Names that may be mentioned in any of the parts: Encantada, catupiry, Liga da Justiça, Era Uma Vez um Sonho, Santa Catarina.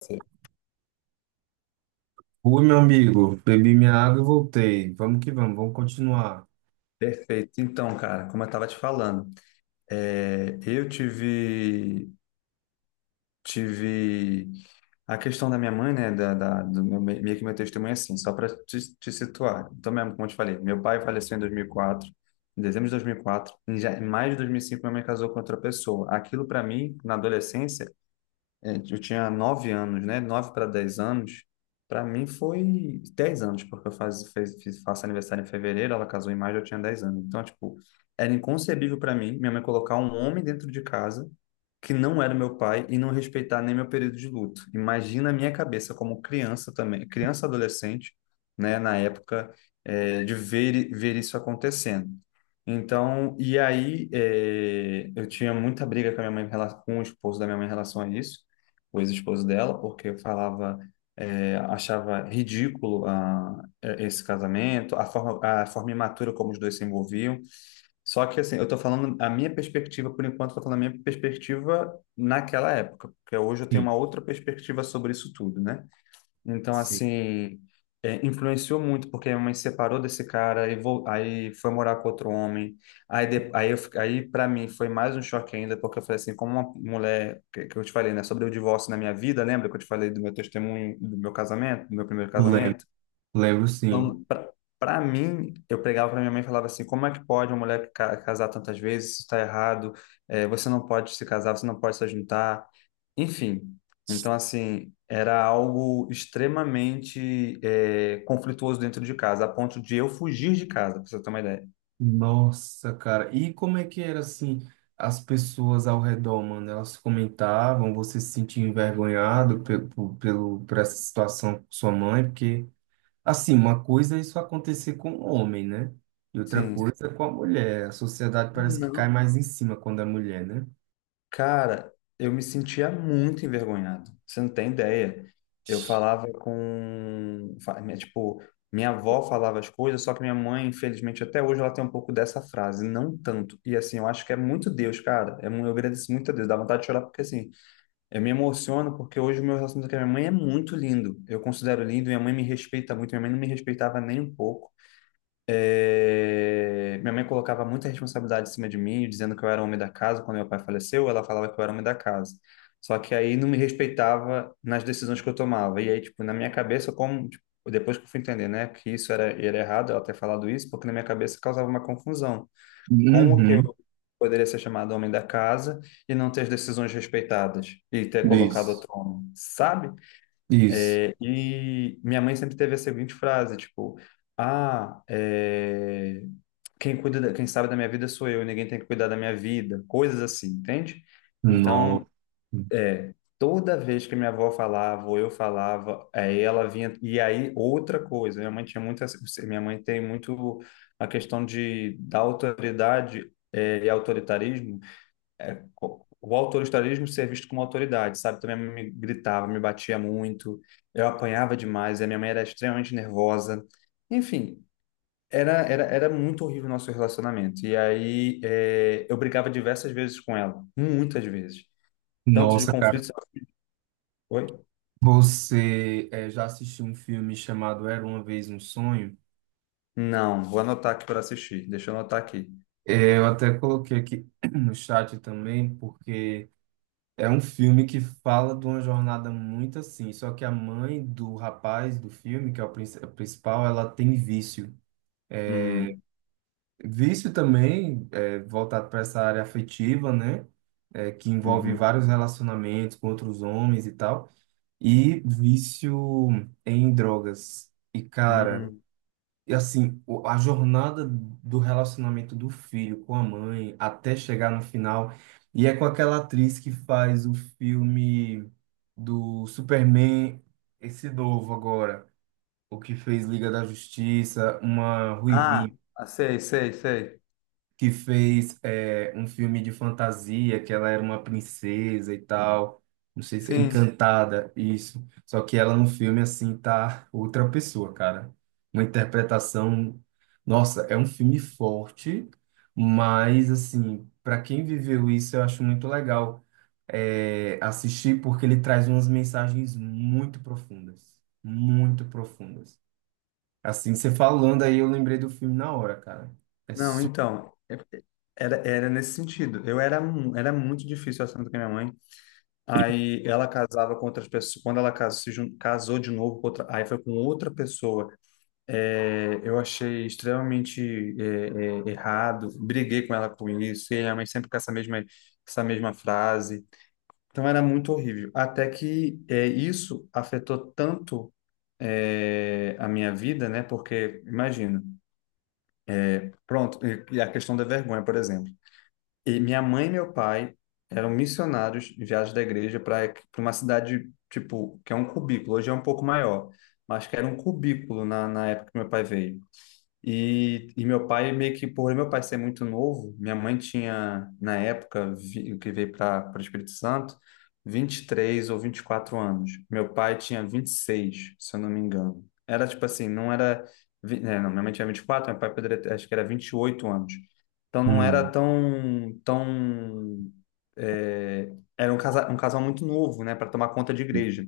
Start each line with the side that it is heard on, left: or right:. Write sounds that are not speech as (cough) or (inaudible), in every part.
left: Sim.
right: Oi, meu amigo, bebi minha água e voltei. Vamos que vamos, vamos continuar.
left: Perfeito. Então, cara, como eu estava te falando, eu tive a questão da minha mãe, né, do meu, meio que meu testemunho é assim, só para te situar. Então, mesmo, como eu te falei, meu pai faleceu em 2004, em dezembro de 2004, em maio de 2005, minha mãe casou com outra pessoa. Aquilo para mim, na adolescência, eu tinha 9 anos, né? 9 para 10 anos. Para mim foi 10 anos, porque eu faço aniversário em fevereiro, ela casou em maio, eu tinha 10 anos. Então, tipo, era inconcebível para mim minha mãe colocar um homem dentro de casa que não era meu pai e não respeitar nem meu período de luto. Imagina a minha cabeça como criança também, criança adolescente, né? Na época, de ver isso acontecendo. Então, e aí, eu tinha muita briga com a minha mãe, com o esposo da minha mãe em relação a isso, o ex-esposo dela, porque falava, achava ridículo, esse casamento, a forma imatura como os dois se envolviam. Só que, assim, eu tô falando a minha perspectiva, por enquanto, eu tô falando a minha perspectiva naquela época, porque hoje eu tenho
right: Sim.
left: uma outra perspectiva sobre isso tudo, né? Então,
right: Sim,
left: assim, influenciou muito, porque minha mãe se separou desse cara, aí, aí foi morar com outro homem. Aí, de- aí, eu fi- aí para mim, foi mais um choque ainda, porque eu falei assim, como uma mulher, que eu te falei, né, sobre o divórcio na minha vida, lembra que eu te falei do meu testemunho, do meu casamento, do meu primeiro
right: lembro,
left: casamento?
right: lembro sim.
left: Então, pra mim, eu pregava pra minha mãe e falava assim, como é que pode uma mulher casar tantas vezes? Isso tá errado, você não pode se casar, você não pode se juntar. Enfim, então assim, era algo extremamente conflituoso dentro de casa, a ponto de eu fugir de casa, pra você ter uma ideia.
right: Nossa, cara, e como é que era assim? As pessoas ao redor, mano, elas comentavam, você se sentia envergonhado pelo, por essa situação com sua mãe, porque, assim, uma coisa é isso acontecer com o homem, né? E outra
left: Sim.
right: coisa é com a mulher. A sociedade parece que cai
left: Não,
right: mais em cima quando é mulher, né?
left: cara, eu me sentia muito envergonhado. Você não tem ideia. Eu falava com, fa- minha- tipo, minha avó falava as coisas, só que minha mãe, infelizmente, até hoje ela tem um pouco dessa frase, não tanto. E assim, eu acho que é muito Deus, cara. Eu agradeço muito a Deus, dá vontade de chorar, porque assim, eu me emociono, porque hoje o meu relacionamento com a minha mãe é muito lindo. Eu considero lindo, minha mãe me respeita muito, minha mãe não me respeitava nem um pouco. Minha mãe colocava muita responsabilidade em cima de mim, dizendo que eu era o homem da casa. Quando meu pai faleceu, ela falava que eu era o homem da casa. Só que aí não me respeitava nas decisões que eu tomava. E aí, tipo, na minha cabeça, como, tipo, depois que eu fui entender, né, que isso era errado, ela ter falado isso, porque na minha cabeça causava uma confusão. Como que eu
right: Uhum,
left: poderia ser chamado homem da casa e não ter as decisões respeitadas e ter colocado
right: isso,
left: outro homem, sabe?
right: isso.
left: E minha mãe sempre teve a seguinte frase, tipo, ah, é, quem sabe da minha vida sou eu, e ninguém tem que cuidar da minha vida, coisas assim, entende? Então,
right: Nossa.
left: é, toda vez que minha avó falava, ou eu falava, aí ela vinha. E aí, outra coisa, minha mãe tem muito a questão da autoridade, e autoritarismo. O autoritarismo ser visto como autoridade, sabe? Também me gritava, me batia muito, eu apanhava demais, e a minha mãe era extremamente nervosa. Enfim, era muito horrível o nosso relacionamento. E aí, eu brigava diversas vezes com ela, muitas vezes. Tanto de
right: Nossa, cara,
left: conflitos. Oi?
right: você já assistiu um filme chamado Era Uma Vez um Sonho?
left: Não, vou anotar aqui para assistir. Deixa eu anotar aqui.
right: Eh, eu até coloquei aqui (clears throat) no chat também, porque é um filme que fala de uma jornada muito assim. Só que a mãe do rapaz do filme, que é o a principal, ela tem vício.
left: Uhum,
right: Vício também voltado para essa área afetiva, né? Eh, que envolve
left: uhum,
right: vários relacionamentos com outros homens e tal. E vício em drogas. E, cara.
left: uhum.
right: E assim, a jornada do relacionamento do filho com a mãe até chegar no final. E é com aquela atriz que faz o filme do Superman, esse novo agora, o que fez Liga da Justiça, uma
left: Ah, ah, sei, sei, sei.
right: que fez um filme de fantasia, que ela era uma princesa e tal. Não sei se é
left: Sim.
right: Encantada, isso. Só que ela no filme, assim, tá outra pessoa, cara. Uma interpretação. Nossa, é um filme forte, mas, assim, para quem viveu isso, eu acho muito legal assistir, porque ele traz umas mensagens muito profundas. Muito profundas. Assim, você falando aí, eu lembrei do filme na hora, cara. É
left: Não,
right: super.
left: então, era nesse sentido. Eu era muito difícil, o assunto com a minha mãe. Aí ela casava com outras pessoas. Quando ela casou, se jun- casou de novo com outra, aí foi com outra pessoa. Eu achei extremamente errado. Briguei com ela com isso. E a minha mãe sempre com essa mesma frase. Então era muito horrível. Até que isso afetou tanto a minha vida, né? Porque, imagina, pronto, e a questão da vergonha, por exemplo. E minha mãe e meu pai eram missionários de viagem da igreja para uma cidade, tipo, que é um cubículo, hoje é um pouco maior, mas que era um cubículo na época que meu pai veio. E meu pai meio que, por meu pai ser muito novo, minha mãe tinha, na época, que veio para o Espírito Santo, 23 ou 24 anos. Meu pai tinha 26, se eu não me engano. Era tipo assim, não era. Não, minha mãe tinha 24, meu pai poderia ter, acho que era 28 anos. Então não era tão, tão é, era um casal, muito novo, né, para tomar conta de igreja.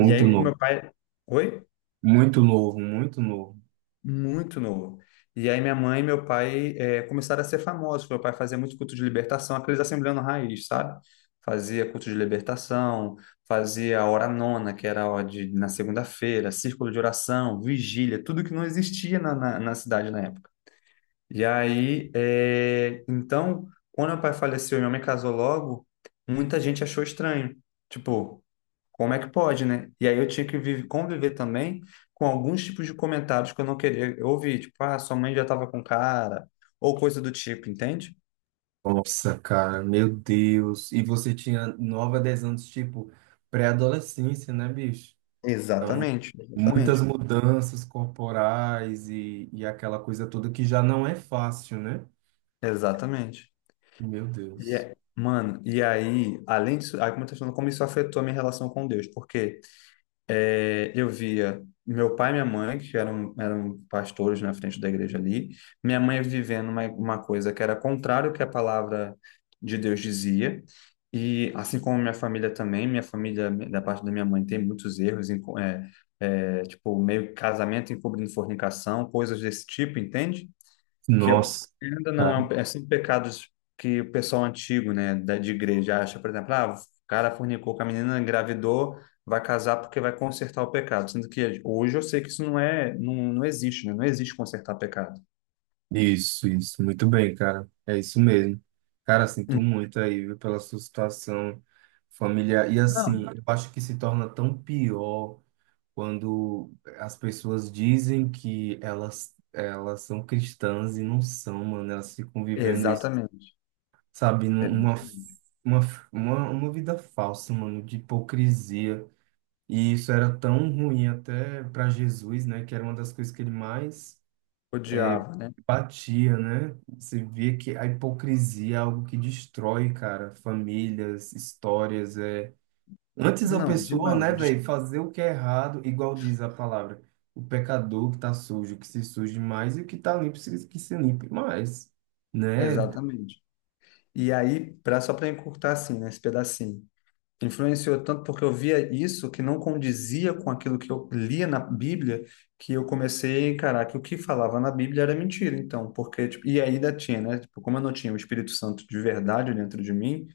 left: E aí, com
right: novo,
left: meu pai. Oi?
right: muito novo, muito novo.
left: Muito novo. E aí minha mãe e meu pai começaram a ser famosos. Meu pai fazia muito culto de libertação, aqueles assembleando raiz, sabe? Fazia culto de libertação, fazia a hora nona, que era a hora de, na segunda-feira, círculo de oração, vigília, tudo que não existia na cidade na época. E aí, então, quando meu pai faleceu e minha mãe casou logo, muita gente achou estranho. Tipo, como é que pode, né? E aí eu tinha que conviver também com alguns tipos de comentários que eu não queria ouvir, tipo, ah, sua mãe já estava com cara, ou coisa do tipo, entende?
right: Nossa, cara, meu Deus. E você tinha 9 a 10 anos, tipo, pré-adolescência, né, bicho?
left: Exatamente,
right: Muitas
left: exatamente,
right: mudanças corporais e aquela coisa toda que já não é fácil, né?
left: exatamente.
right: Meu Deus.
left: Mano, e aí, além disso, aí como eu tô falando, como isso afetou a minha relação com Deus, porque eu via meu pai e minha mãe, que eram pastores na frente da igreja ali, minha mãe vivendo uma coisa que era contrário ao que a palavra de Deus dizia, e assim como minha família também, minha família, da parte da minha mãe, tem muitos erros, tipo, meio casamento encobrindo fornicação, coisas desse tipo, entende? Que eu-
right: Nossa,
left: ainda não é,
right: cara.
left: um, É sempre pecados que o pessoal antigo, né, de igreja acha, por exemplo, ah, o cara fornicou com a menina, engravidou, vai casar porque vai consertar o pecado, sendo que hoje eu sei que isso não existe, né? Não existe consertar pecado.
right: Isso, isso. Muito bem, cara. É isso mesmo. Cara, sinto
left: Hum,
right: muito aí, viu, pela sua situação familiar. E
left: Não,
right: assim, eu acho que se torna tão pior quando as pessoas dizem que elas são cristãs e não são, mano, elas ficam vivendo isso,
left: exatamente.
right: sabe, numa
left: Exatamente.
right: uma, uma vida falsa, mano, de hipocrisia. E isso era tão ruim até para Jesus, né, que era uma das coisas que ele mais
left: Odiava, né?
right: batia, né? Você via que a hipocrisia é algo que destrói, cara, famílias, histórias, é, antes a
left: Não,
right: pessoa,
left: demais.
right: né, velho, fazer o que é errado, igual diz a palavra, o pecador que tá sujo, que se suje mais, e o que tá limpo, que se limpe mais, né?
left: Exatamente. E aí, só para encurtar assim, né, esse pedacinho. Influenciou tanto porque eu via isso que não condizia com aquilo que eu lia na Bíblia, que eu comecei a encarar que o que falava na Bíblia era mentira. Então, porque, tipo, e ainda tinha, né? Tipo, como eu não tinha o Espírito Santo de verdade dentro de mim,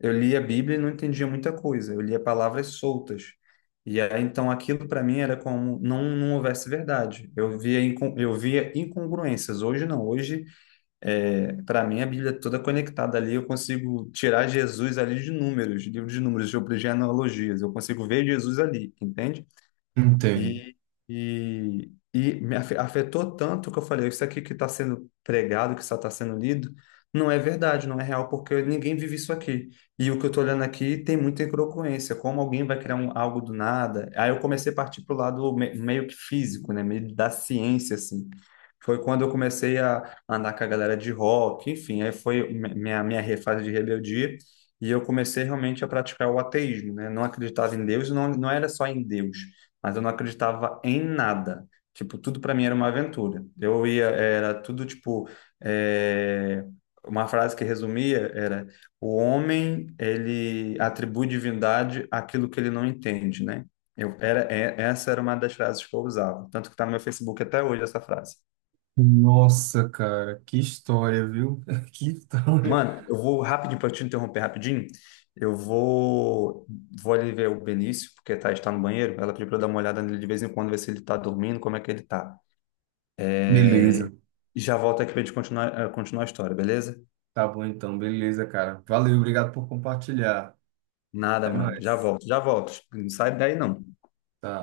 left: eu lia a Bíblia e não entendia muita coisa. Eu lia palavras soltas. E aí, então, aquilo para mim era como não houvesse verdade. Eu via incongruências. Hoje não. Hoje, é, para mim, a Bíblia é toda conectada ali. Eu consigo tirar Jesus ali de números, de livro de números, sobre genealogias. Eu consigo ver Jesus ali, entende?
right: Entendo.
left: E, e me afetou tanto que eu falei, isso aqui que está sendo pregado, que só está sendo lido, não é verdade, não é real, porque ninguém vive isso aqui. E o que eu estou olhando aqui tem muita incongruência, como alguém vai criar algo do nada. Aí eu comecei a partir para o lado meio que físico, né, meio da ciência, assim. Foi quando eu comecei a andar com a galera de rock, enfim, aí foi minha fase de rebeldia, e eu comecei realmente a praticar o ateísmo, né? Não acreditava em Deus, não, era só em Deus, mas eu não acreditava em nada. Tipo, tudo para mim era uma aventura. Eu ia, era tudo tipo. é, Uma frase que resumia era: o homem, ele atribui divindade àquilo que ele não entende, né? Essa era uma das frases que eu usava. Tanto que tá no meu Facebook até hoje essa frase.
right: Nossa, cara, que história, viu? (laughs) Que história.
left: Mano, eu vou rapidinho para te interromper rapidinho. Eu vou ali ver o Benício, porque está no banheiro. Ela pediu para eu dar uma olhada nele de vez em quando, ver se ele tá dormindo, como é que ele tá.
right: Beleza.
left: É, E já volto aqui pra gente continuar a história, beleza?
right: Tá bom então, beleza, cara. Valeu, obrigado por compartilhar.
left: Nada,
right: Até
left: mano. Já
right: mais.
left: volto, já volto. Não sai daí, não.
right: Tá.